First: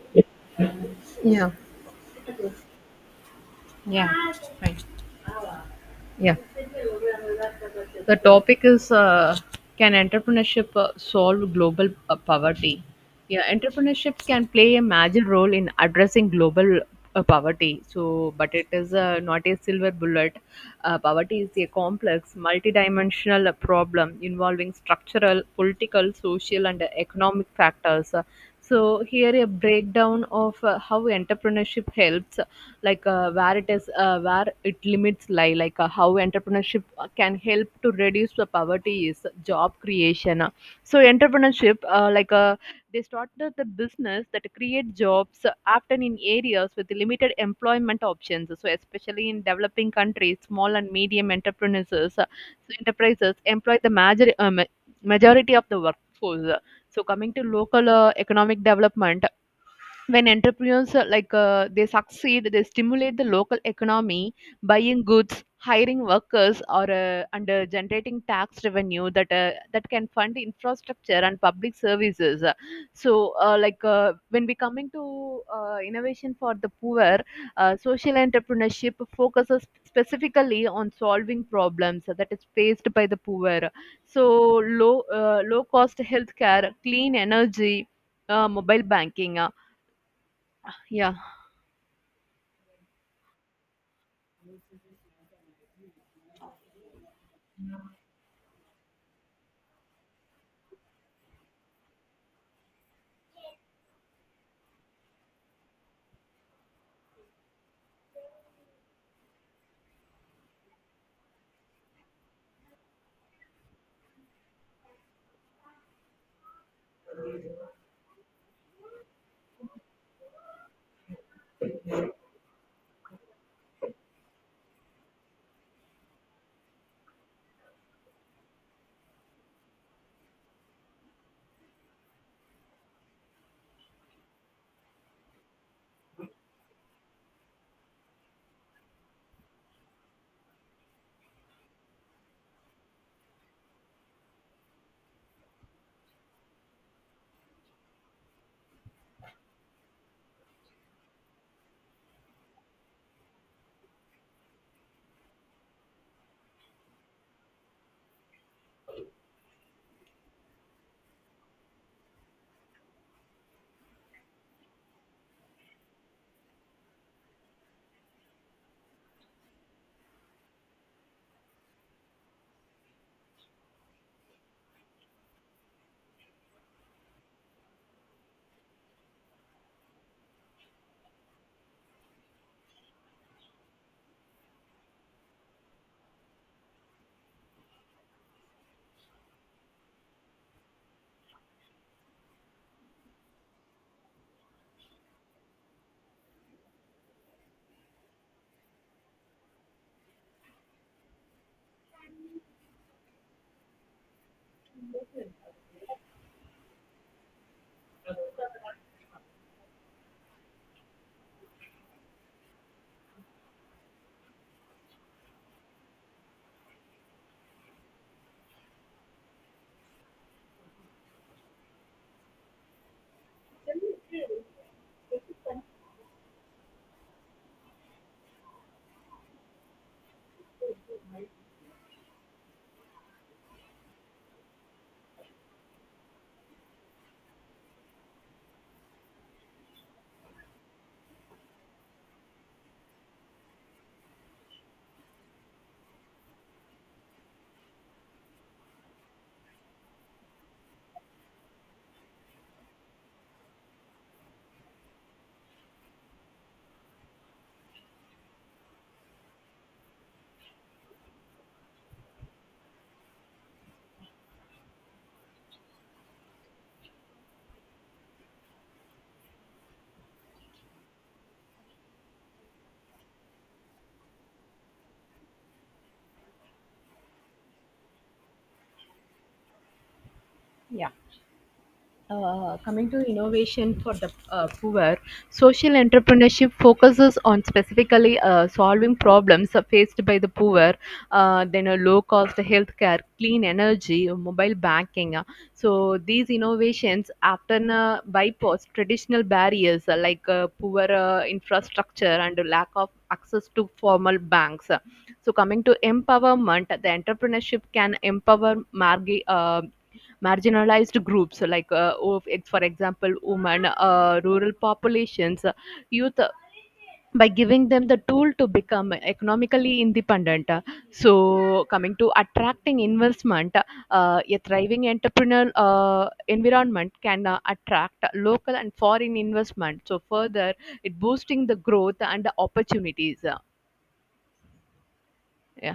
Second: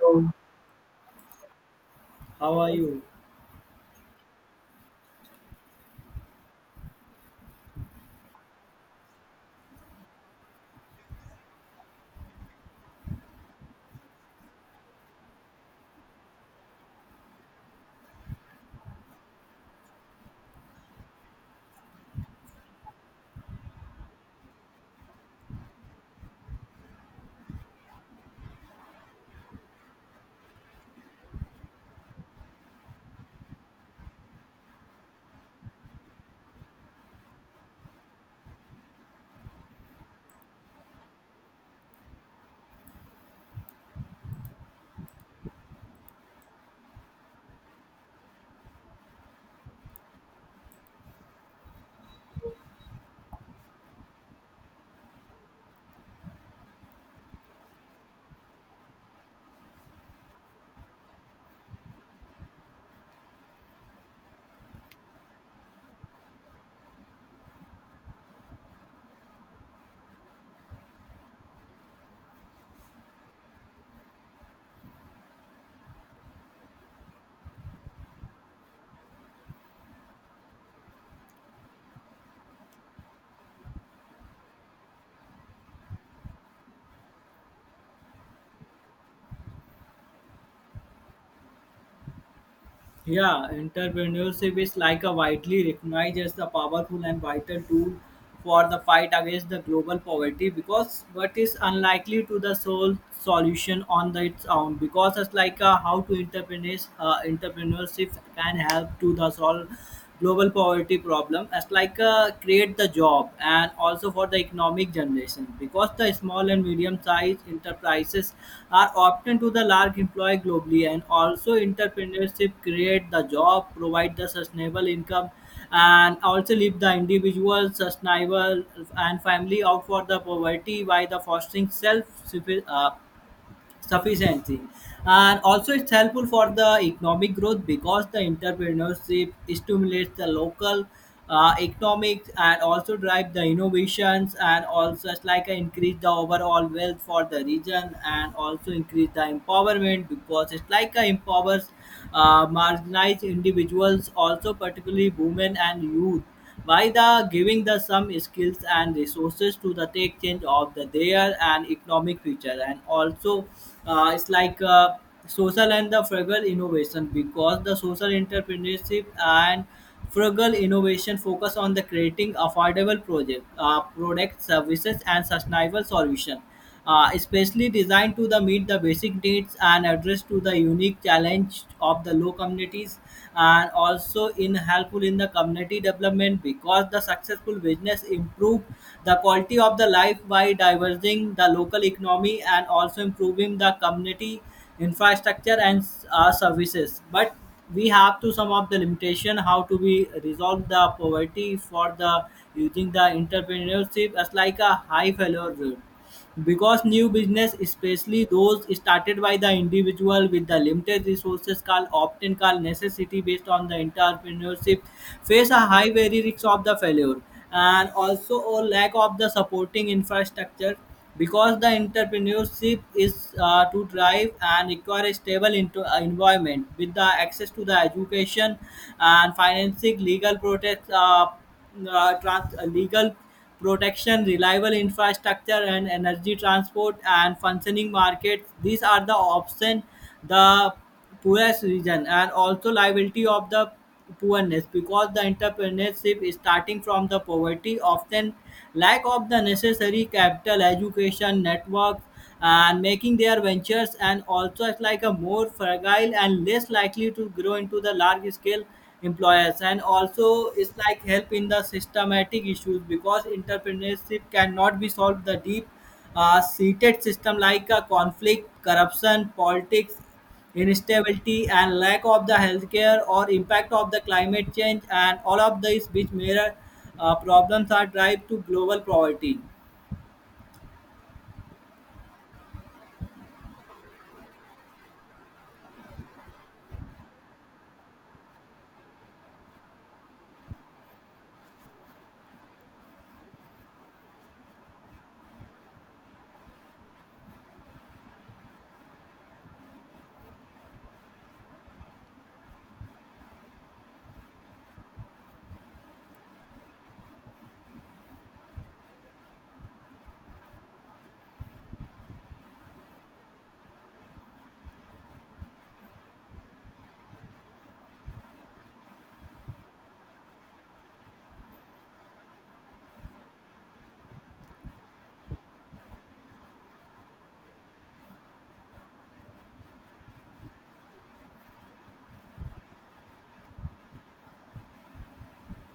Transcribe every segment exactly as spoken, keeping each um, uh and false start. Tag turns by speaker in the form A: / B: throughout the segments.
A: So,
B: Yeah,
A: how are you?
B: Yeah, right. yeah, The topic is uh, can entrepreneurship uh, solve global uh, poverty? Yeah, entrepreneurship can play a major role in addressing global uh, poverty. So, but it is uh, not a silver bullet. Uh, poverty is a complex, multidimensional uh, problem involving structural, political, social, and economic factors. Uh, So, Here a breakdown of uh, how entrepreneurship helps like uh, where it is uh, where it limits lie like uh, how entrepreneurship can help to reduce the poverty is job creation, so entrepreneurship, uh, like uh, they started the business that create jobs uh, often in areas with limited employment options, so especially in developing countries small and medium enterprises, uh, so enterprises employ the major, um, majority of the workforce. So coming to local uh, economic development, when entrepreneurs, uh, like uh, they succeed, they stimulate the local economy, buying goods, hiring workers or uh, and uh, generating tax revenue that uh, that can fund infrastructure and public services. So uh, like uh, when we coming to uh, innovation for the poor, uh, social entrepreneurship focuses specifically on solving problems that is faced by the poor. So low uh, low cost healthcare, clean energy, uh, mobile banking, uh, yeah.
A: Yeah, entrepreneurship is like a widely recognized as the powerful and vital tool for the fight against the global poverty, because what is unlikely to the sole solution on the, its own, because it's like, uh, how to entrepreneurs uh, entrepreneurship can help to the solve global poverty problem, as like, uh, create the job, and also for the economic generation, because the small and medium sized enterprises are often to the large employer globally. And also entrepreneurship create the job, provide the sustainable income, and also leave the individual sustainable and family out for the poverty by the fostering self uh, sufficiency. And also it's helpful for the economic growth, because the entrepreneurship stimulates the local uh, economics and also drive the innovations, and also it's like a increase the overall wealth for the region, and also increase the empowerment, because it's like a empowers uh, marginalized individuals, also particularly women and youth, by the giving the some skills and resources to the take change of the their and economic future. And also, uh, it's like, uh, social and the frugal innovation, because the social entrepreneurship and frugal innovation focus on the creating affordable project uh, product services and sustainable solution, uh, especially designed to the meet the basic needs and address to the unique challenge of the low communities. And also in helpful in the community development, because the successful business improve the quality of the life by diverging the local economy and also improving the community infrastructure and uh, services. But we have to sum up the limitation how to be resolve the poverty for the using the entrepreneurship, as like a high failure rate, because new business, especially those started by the individual with the limited resources called often called necessity based on the entrepreneurship, face a high very risk of the failure. And also a lack of the supporting infrastructure, because the entrepreneurship is uh, to drive and require a stable into, uh, environment with the access to the education and financing legal protect uh, uh, trans- uh, legal protection, reliable infrastructure and energy transport and functioning markets. These are the options the poorest region, and also liability of the poorness, because the entrepreneurship is starting from the poverty often lack of the necessary capital, education, networks, and making their ventures, and also it's like a more fragile and less likely to grow into the large scale employers. And also it's like help in the systematic issues, because entrepreneurship cannot be solved the deep uh, seated system like a conflict corruption politics instability and lack of the healthcare or impact of the climate change, and all of these which major uh, problems are drive to global poverty.
B: Yeah. Uh, coming to innovation for the uh, poor, social entrepreneurship focuses on specifically uh, solving problems faced by the poor, uh, then a low cost healthcare, clean energy, mobile banking. So these innovations often uh, bypass traditional barriers uh, like uh, poor uh, infrastructure and lack of access to formal banks. So coming to empowerment, the entrepreneurship can empower marg- uh, marginalized groups like uh, of- for example women, uh, rural populations, uh, youth, uh, by giving them the tool to become economically independent. So coming to attracting investment, uh, a thriving entrepreneurial uh, environment can uh, attract local and foreign investment, so further it boosting the growth and the opportunities. yeah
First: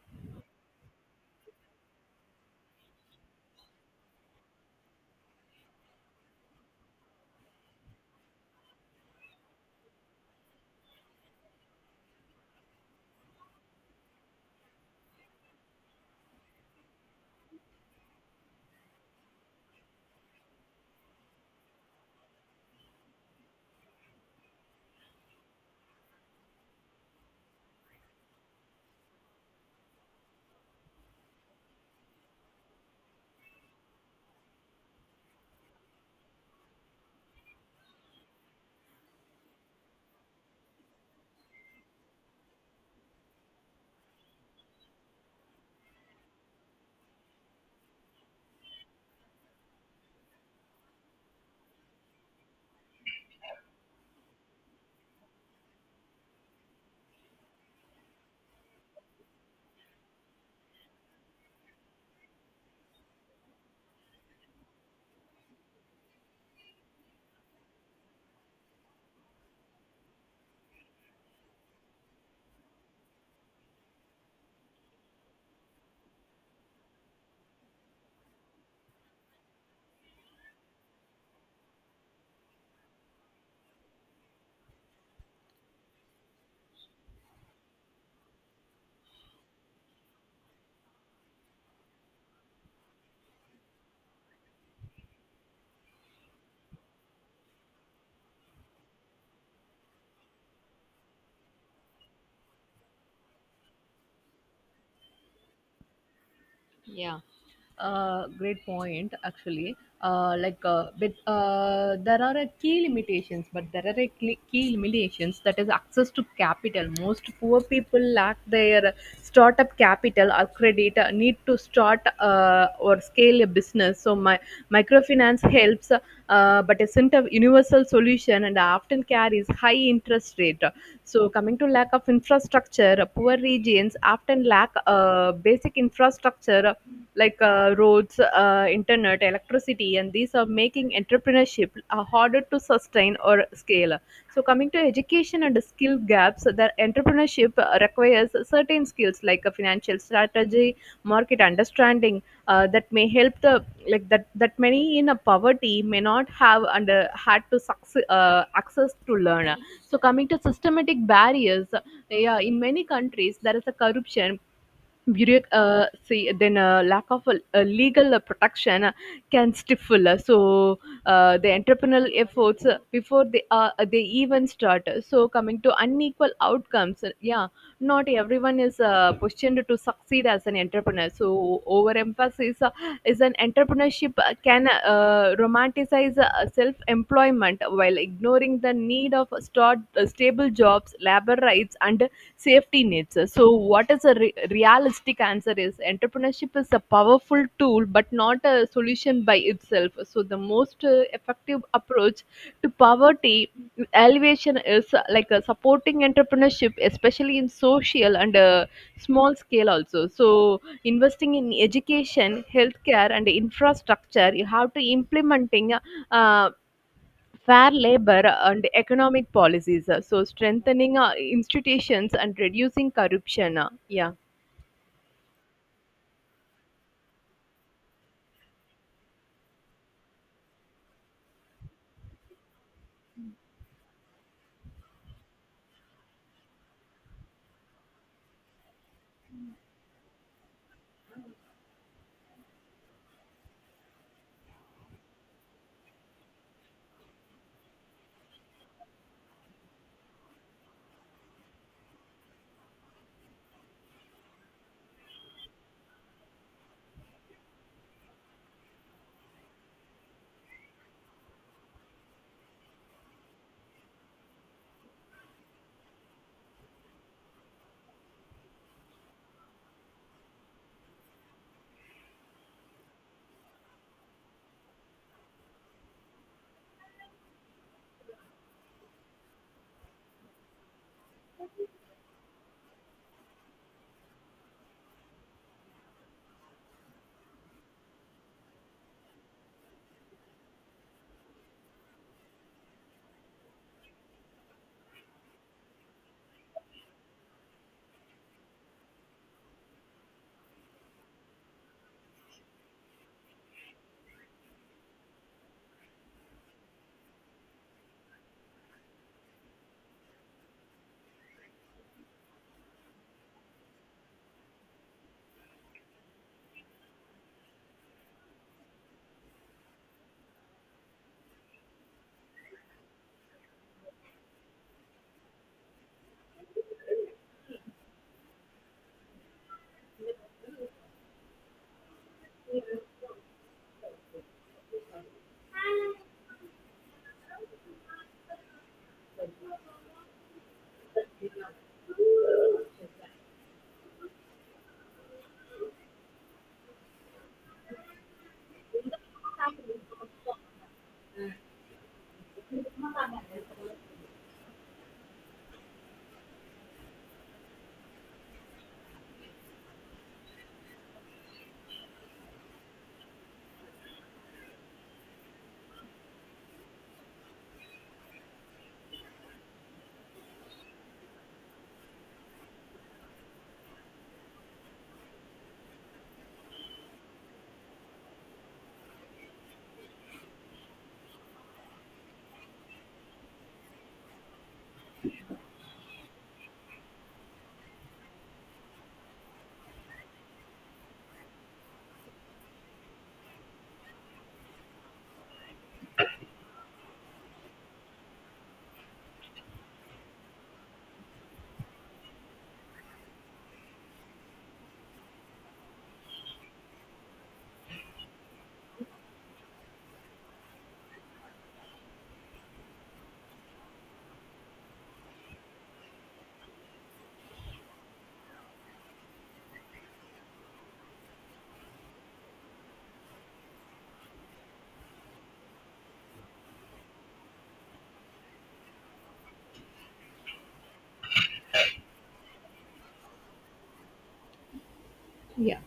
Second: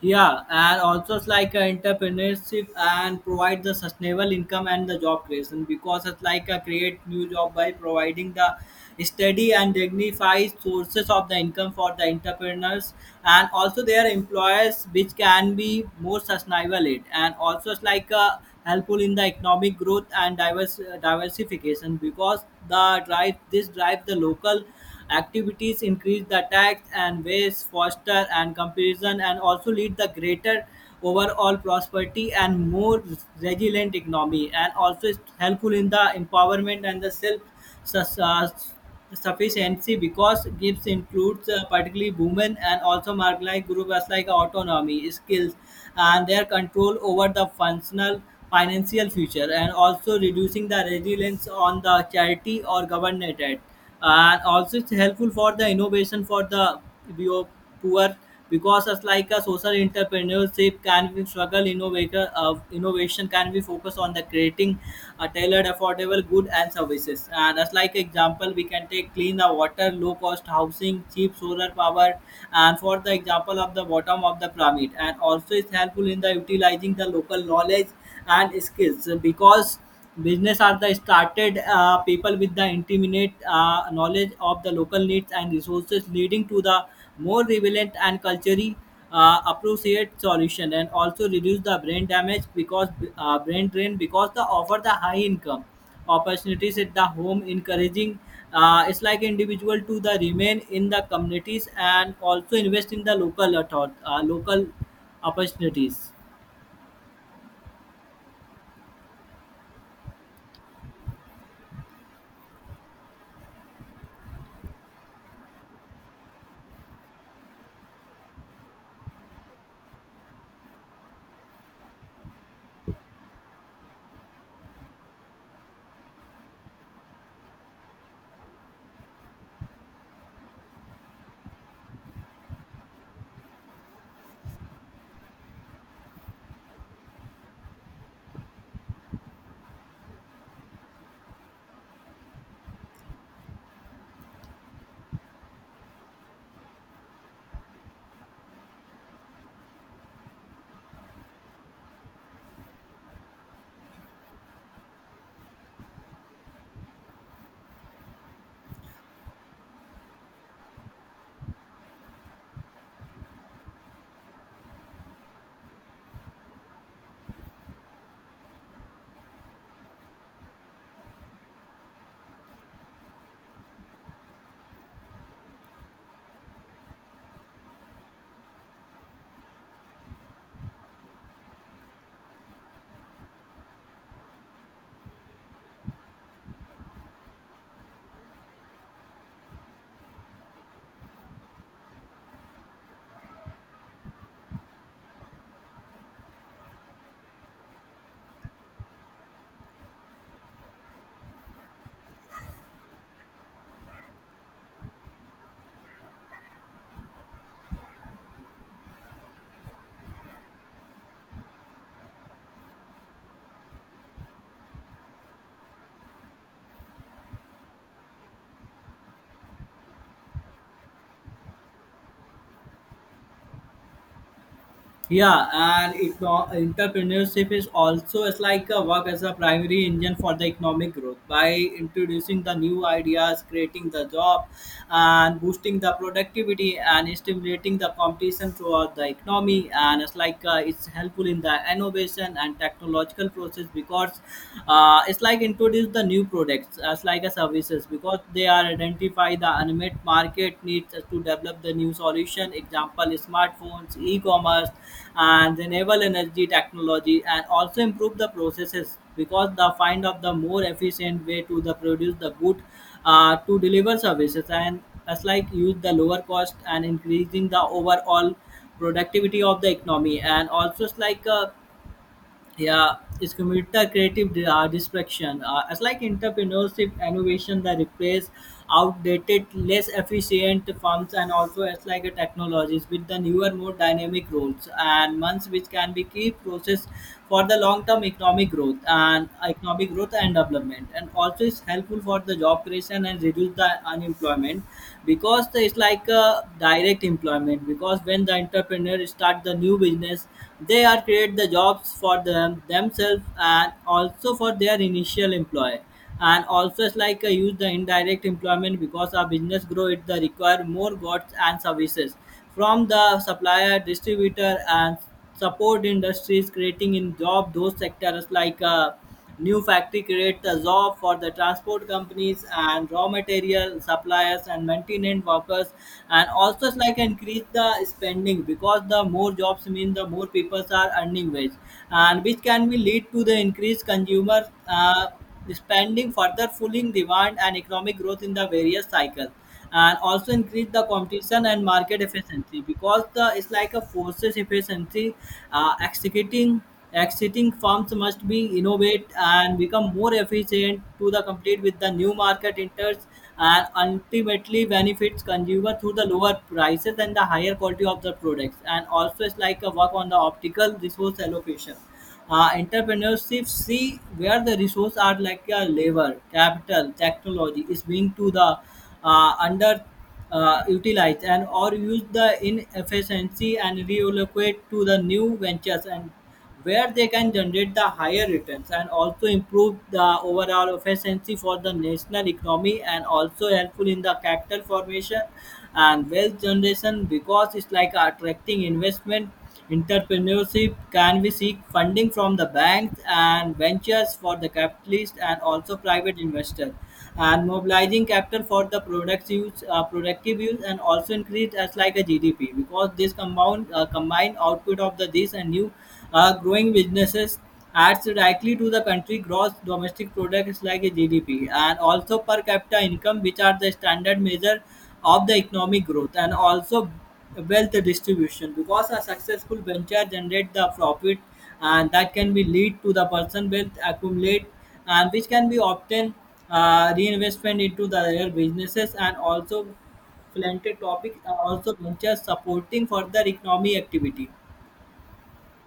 A: Yeah, and also it's like a entrepreneurship and provide the sustainable income and the job creation, because it's like a create new job by providing the steady and dignified sources of the income for the entrepreneurs and also their employers, which can be more sustainable it. And also it's like a helpful in the economic growth and divers, diversification, because the drive this drive the local activities, increase the tax and waste, foster and comparison, and also lead the greater overall prosperity and more resilient economy. And also it's helpful in the empowerment and the self sus- uh, sufficiency, because gives includes uh, particularly women and also marginalized groups like autonomy skills and their control over the functional financial future, and also reducing the reliance on the charity or government aid. And also it's helpful for the innovation for the bio- poor, because it's like a social entrepreneurship can be struggle innovator of innovation can be focused on the creating a tailored effort affordable goods and services. Uh, that's like example, we can take clean the water, low cost housing, cheap solar power, and for the example of the bottom of the pyramid. And also it's helpful in the utilizing the local knowledge and skills, because business are the started uh, people with the intimate uh, knowledge of the local needs and resources leading to the more relevant and culturally uh, appropriate solution, and also reduce the brain damage because uh, brain drain, because the offer the high income opportunities at the home encouraging uh, it's like individual to the remain in the communities, and also invest in the local author- uh, local opportunities.
B: yeah uh, Great point, actually. Uh, like uh, but uh, There are a key limitations, but there are a cl- key limitations that is access to capital. Most poor people lack their startup capital or credit uh, need to start uh, or scale a business, so my microfinance helps, uh, but isn't a universal solution and often carries high interest rate. So coming to lack of infrastructure, poor regions often lack uh, basic infrastructure like uh, roads, uh, internet, electricity, and these are making entrepreneurship uh, harder to sustain or scale. So, coming to education and skill gaps, that entrepreneurship uh, requires certain skills like a financial strategy, market understanding, uh, that may help the like that that many in a poverty may not have under had to succe- uh, access to learn. So, coming to systematic barriers, yeah, in many countries there is a corruption, bureauc- uh, see then a lack of a, a legal uh, protection uh, can stifle, uh, so uh, the entrepreneurial efforts uh, before they uh, they even start. So coming to unequal outcomes, uh, yeah, not everyone is uh, positioned to succeed as an entrepreneur, so overemphasis uh, is an entrepreneurship uh, can uh, romanticize uh, self-employment while ignoring the need of start, uh, stable jobs, labor rights and safety nets. So, what is a re- realistic answer is entrepreneurship is a powerful tool, but not a solution by itself. So, the most uh, effective approach to poverty, mm, alleviation is uh, like uh, supporting entrepreneurship, especially in social and uh, small scale also. So, investing in education, healthcare, and infrastructure, you have to implementing uh, fair labor and economic policies, uh, so strengthening uh, institutions and reducing corruption. Uh, yeah.
A: Yeah, and eco- entrepreneurship is also it's like a work as a primary engine for the economic growth by introducing the new ideas, creating the job, and boosting the productivity and stimulating the competition throughout the economy. And it's like, uh, it's helpful in the innovation and technological process, because uh, it's like introduce the new products as like a services, because they are identify the unmet market needs to develop the new solution example smartphones e-commerce and renewable energy technology. And also improve the processes, because the find of the more efficient way to the produce the good uh, to deliver services, and as like use the lower cost and increasing the overall productivity of the economy. And also it's like, uh, yeah, it's computer creative di- uh, distraction. Uh, it's like entrepreneurship innovation that replace outdated, less efficient forms, and also it's like a technologies with the newer, more dynamic roles and months, which can be key process for the long-term economic growth and economic growth and development. And also is helpful for the job creation and reduce the unemployment, because it's like a direct employment, because when the entrepreneur start the new business they are create the jobs for them themselves, and also for their initial employer. And also it's like, uh, use the indirect employment, because our business grow it the require more goods and services from the supplier, distributor, and support industries, creating in job those sectors like, uh, new factory create the job for the transport companies and raw material suppliers and maintenance workers. And also it's like increase the spending, because the more jobs mean the more people are earning wage, and which can be lead to the increased consumer uh, spending further fueling demand and economic growth in the various cycles. And also increase the competition and market efficiency, because the it's like a forces efficiency uh, executing exiting firms must be innovate and become more efficient to the compete with the new market enters, and ultimately benefits consumer through the lower prices and the higher quality of the products. And also it's like a work on the optical resource allocation, uh, entrepreneurship see where the resource are like, uh, labor, capital, technology is being to the uh, under uh, utilized, and or use the inefficiency and reallocate to the new ventures, and where they can generate the higher returns, and also improve the overall efficiency for the national economy. And also helpful in the capital formation and wealth generation, because it's like attracting investment. Entrepreneurship can be seek funding from the banks and ventures for the capitalist and also private investor, and mobilizing capital for the products use uh, productive use, and also increase as like a G D P, because this compound uh, combined output of the this and new uh, growing businesses adds directly to the country gross domestic products like a G D P, and also per capita income which are the standard measure of the economic growth. And also wealth distribution, because a successful venture generates the profit, and that can be lead to the person wealth accumulate, and which can be obtained uh, reinvestment into the other businesses, and also philanthropic uh, also ventures supporting further economy activity.
B: Yeah.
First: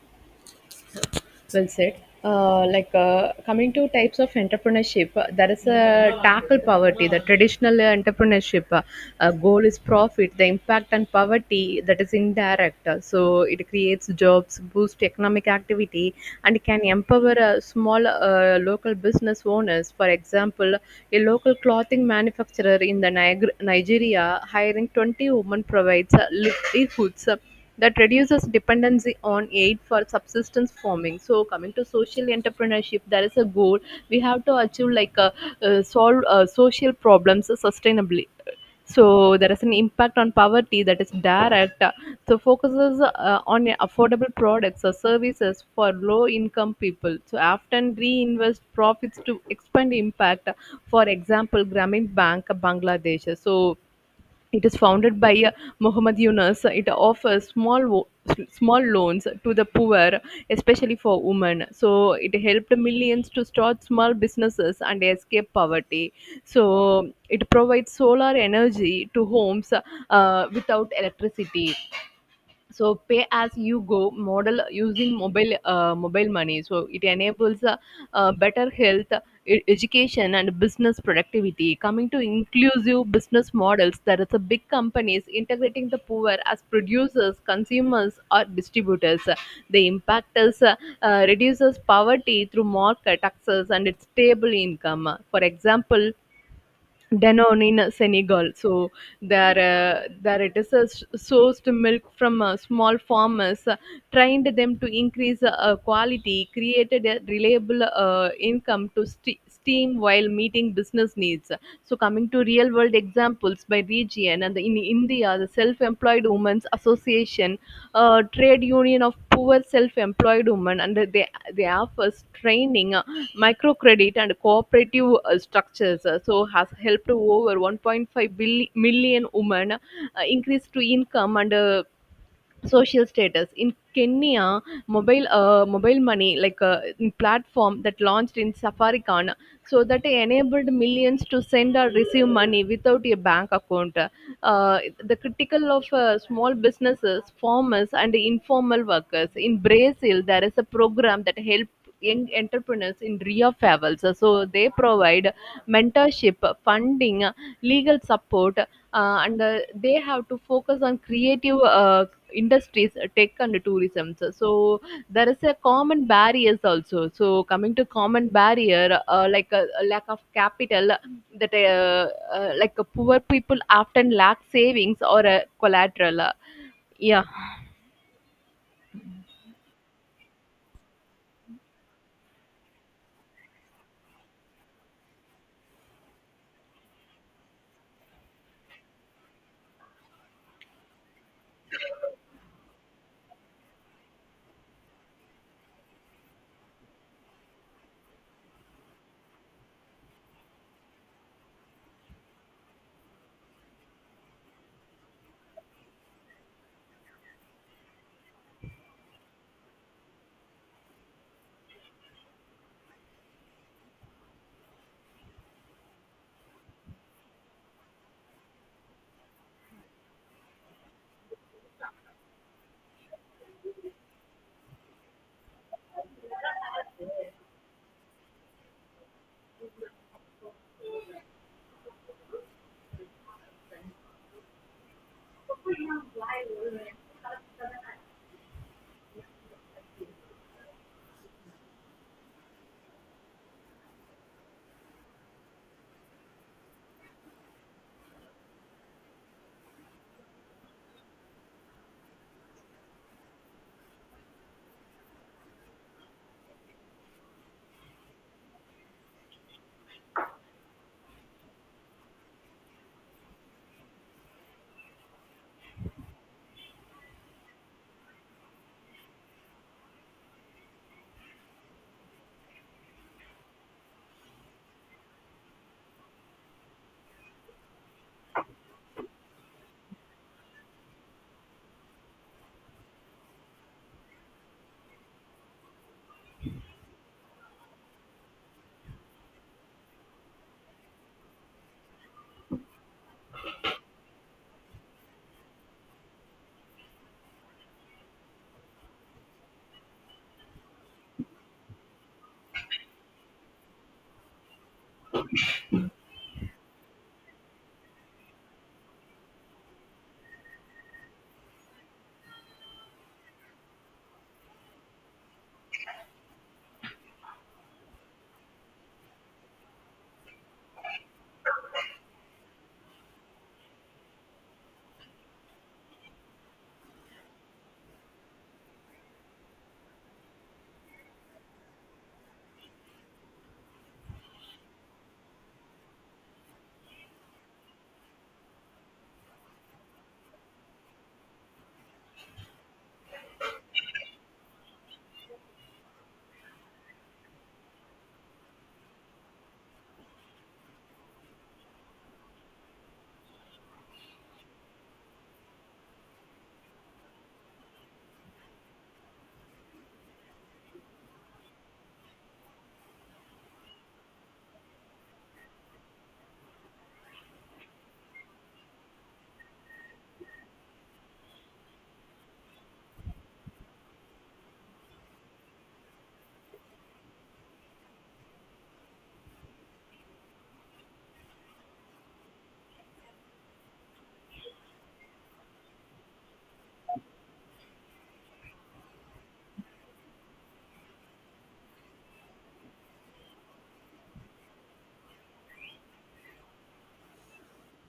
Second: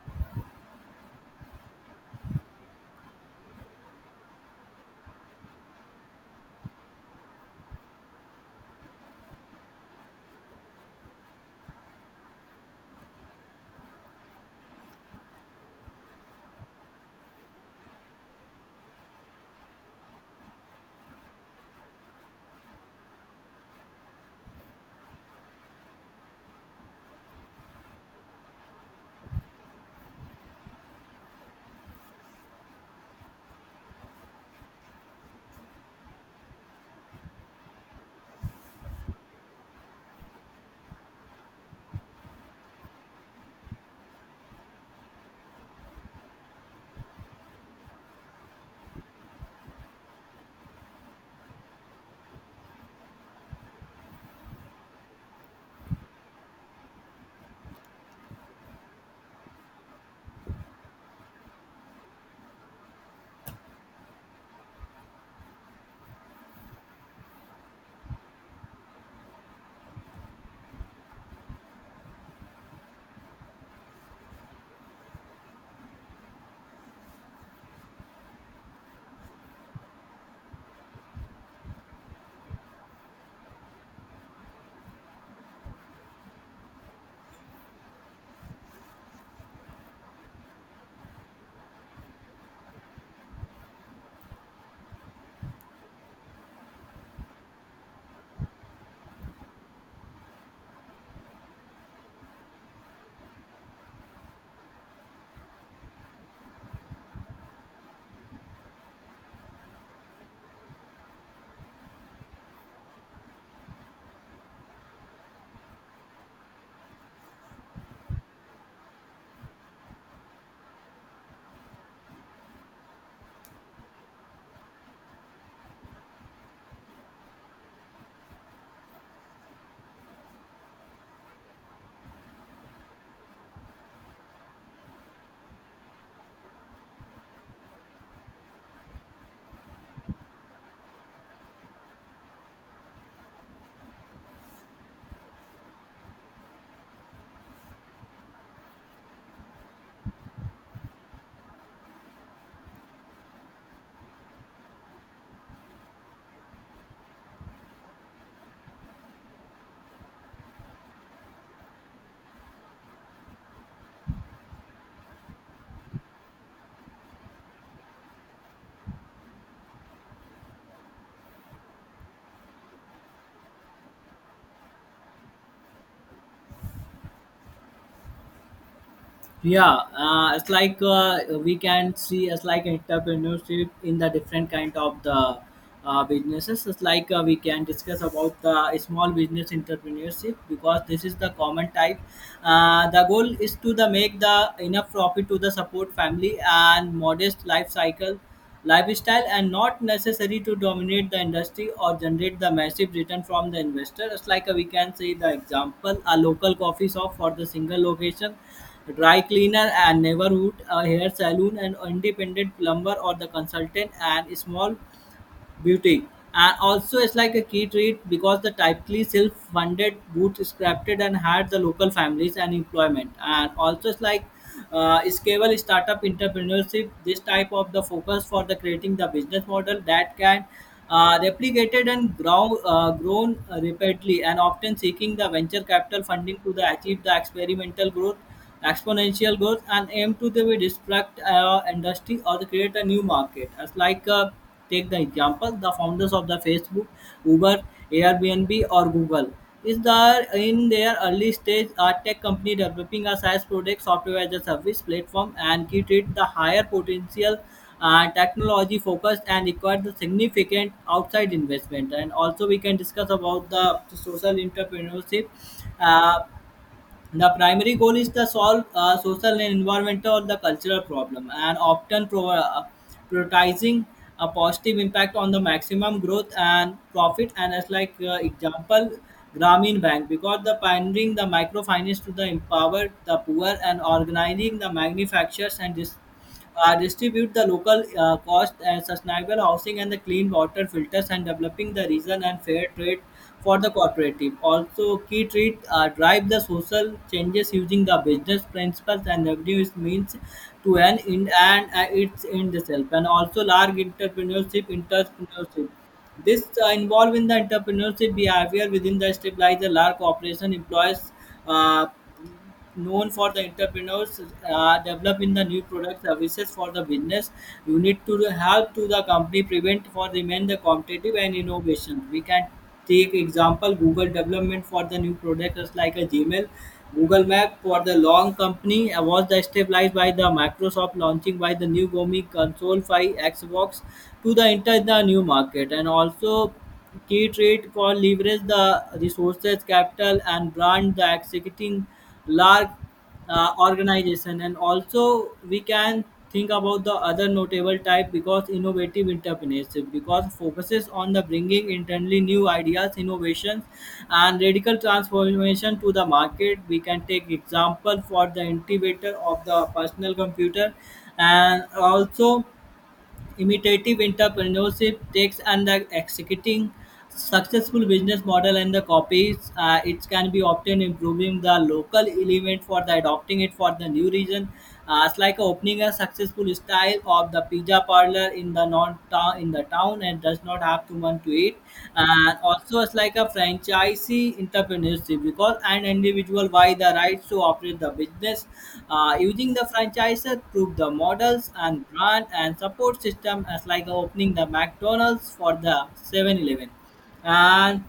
B: Well said. Uh, like uh, coming to types of entrepreneurship, uh, there is a tackle poverty. The traditional entrepreneurship, uh, uh, goal is profit. The impact on poverty that is indirect. Uh, so it creates jobs, boosts economic activity, and can empower uh, small uh, local business owners. For example, a local clothing manufacturer in the Niger- Nigeria hiring twenty women provides uh, livelihoods that reduces dependency on aid for subsistence farming. So coming to social entrepreneurship, there is a goal we have to achieve like uh, uh, solve uh, social problems sustainably. So there is an impact on poverty that is direct, uh, so focuses uh, on affordable products or services for low income people, so often reinvest profits to expand impact. For example, Grameen Bank Bangladesh, so it is founded by uh, Muhammad Yunus. It offers small wo- small loans to the poor, especially for women. So it helped millions to start small businesses and escape poverty. So it provides solar energy to homes uh, without electricity, so pay as you go model using mobile uh, mobile money, so it enables uh, uh, better health, e- education and business productivity. Coming to inclusive business models, there is a big companies integrating the poor as producers, consumers or distributors. The impact is uh, uh, reduces poverty through market access and its stable income. For example, Danone in Senegal. So there, uh, there it is uh, sourced milk from uh, small farmers, uh, trained them to increase uh, quality, created a reliable uh, income to st- steam while meeting business needs. So coming to real world examples by region, and in India, the Self-Employed Women's Association, a trade union of poor self-employed women, and they they offers training, uh, microcredit and cooperative uh, structures, uh, so has helped over one point five billi- million women uh, increase to income and uh, social status. In Kenya, mobile uh, mobile money like a platform that launched in safaricon, so that enabled millions to send or receive money without a bank account, uh, the critical of uh, small businesses, farmers and informal workers. In Brazil, there is a program that help young entrepreneurs in Rio Favels. So they provide mentorship, funding, legal support, uh, and uh, they have to focus on creative uh, industries, tech and tourism. So, so there is a common barriers also. So coming to common barrier, uh, like a, a lack of capital, that uh, uh, like uh, poor people often lack savings or a collateral. Yeah.
A: Yeah, uh, it's like, uh, we can see it's like entrepreneurship in the different kind of the uh, businesses. It's like, uh, we can discuss about the small business entrepreneurship, because this is the common type. Uh, the goal is to the make the enough profit to the support family and modest life cycle lifestyle, and not necessary to dominate the industry or generate the massive return from the investor. It's like a, we can say the example a local coffee shop for the single location, dry cleaner and neighborhood, a hair salon and independent plumber or the consultant and small beauty. And also it's like a key treat, because the typically self-funded bootstrapped and had the local families and employment. And also it's like, uh, scalable startup entrepreneurship, this type of the focus for the creating the business model that can uh, replicated and grow, uh, grown rapidly, and often seeking the venture capital funding to the achieve the experimental growth exponential growth, and aim to the disrupt our industry or to create a new market. As like, uh, take the example, the founders of the Facebook, Uber, Airbnb, or Google is the in their early stage a tech company developing a SaaS product, software as a service platform, and key treat the higher potential uh, technology focused and required the significant outside investment. And also we can discuss about the social entrepreneurship. Uh, the primary goal is to solve uh, social and environmental or the cultural problem, and often pro- uh, prioritizing a positive impact on the maximum growth and profit. And as like, uh, example, Grameen Bank, because the pioneering the microfinance to the empower the poor and organizing the manufacturers, and this uh, distribute the local uh, cost and sustainable housing and the clean water filters and developing the reason and fair trade for the cooperative. Also, key treat uh, drive the social changes using the business principles and revenues means to an end and uh, its end itself. And also large entrepreneurship, entrepreneurship. This uh, involve in the entrepreneurship behavior within the stabilizer large corporation employs, uh, known for the entrepreneurs uh, developing the new product services for the business you need to help to the company prevent for remain the competitive and innovation. We can take example Google development for the new product is like a Gmail Google Map for the long company uh, was the stabilized by the Microsoft launching by the new gomi console by Xbox to the enter the new market. And also key trait called leverage the resources, capital, and brand the executing large uh, organization. And also, we can think about the other notable type, because innovative entrepreneurship, because focuses on the bringing internally new ideas, innovations, and radical transformation to the market. We can take example for the innovator of the personal computer. And also imitative entrepreneurship takes and the executing successful business model, and the copies uh, it can be obtained improving the local element for the adopting it for the new region, uh, it's like opening a successful style of the pizza parlor in the non town in the town someone and does not have to want to eat. And also it's like a franchisee entrepreneurship, because an individual buy the rights to operate the business uh, using the franchisor prove the models and brand and support system, as like opening the McDonald's for the Seven Eleven. And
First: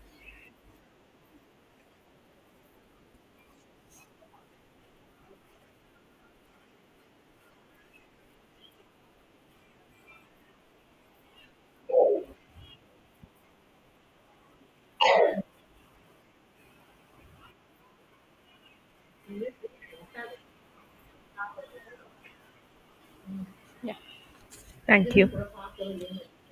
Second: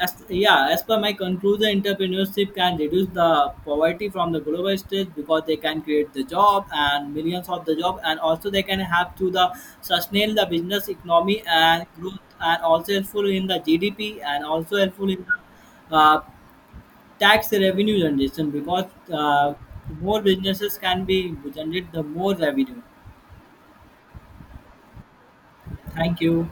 A: as, yeah, as per my conclusion, entrepreneurship can reduce the poverty from the global stage, because they can create the job and millions of the job, and also they can help to the sustain the business economy and growth, and also helpful in the G D P, and also helpful in the uh, tax revenue generation, because uh, more businesses can be generate the more revenue.
B: Thank you.
A: Thank you.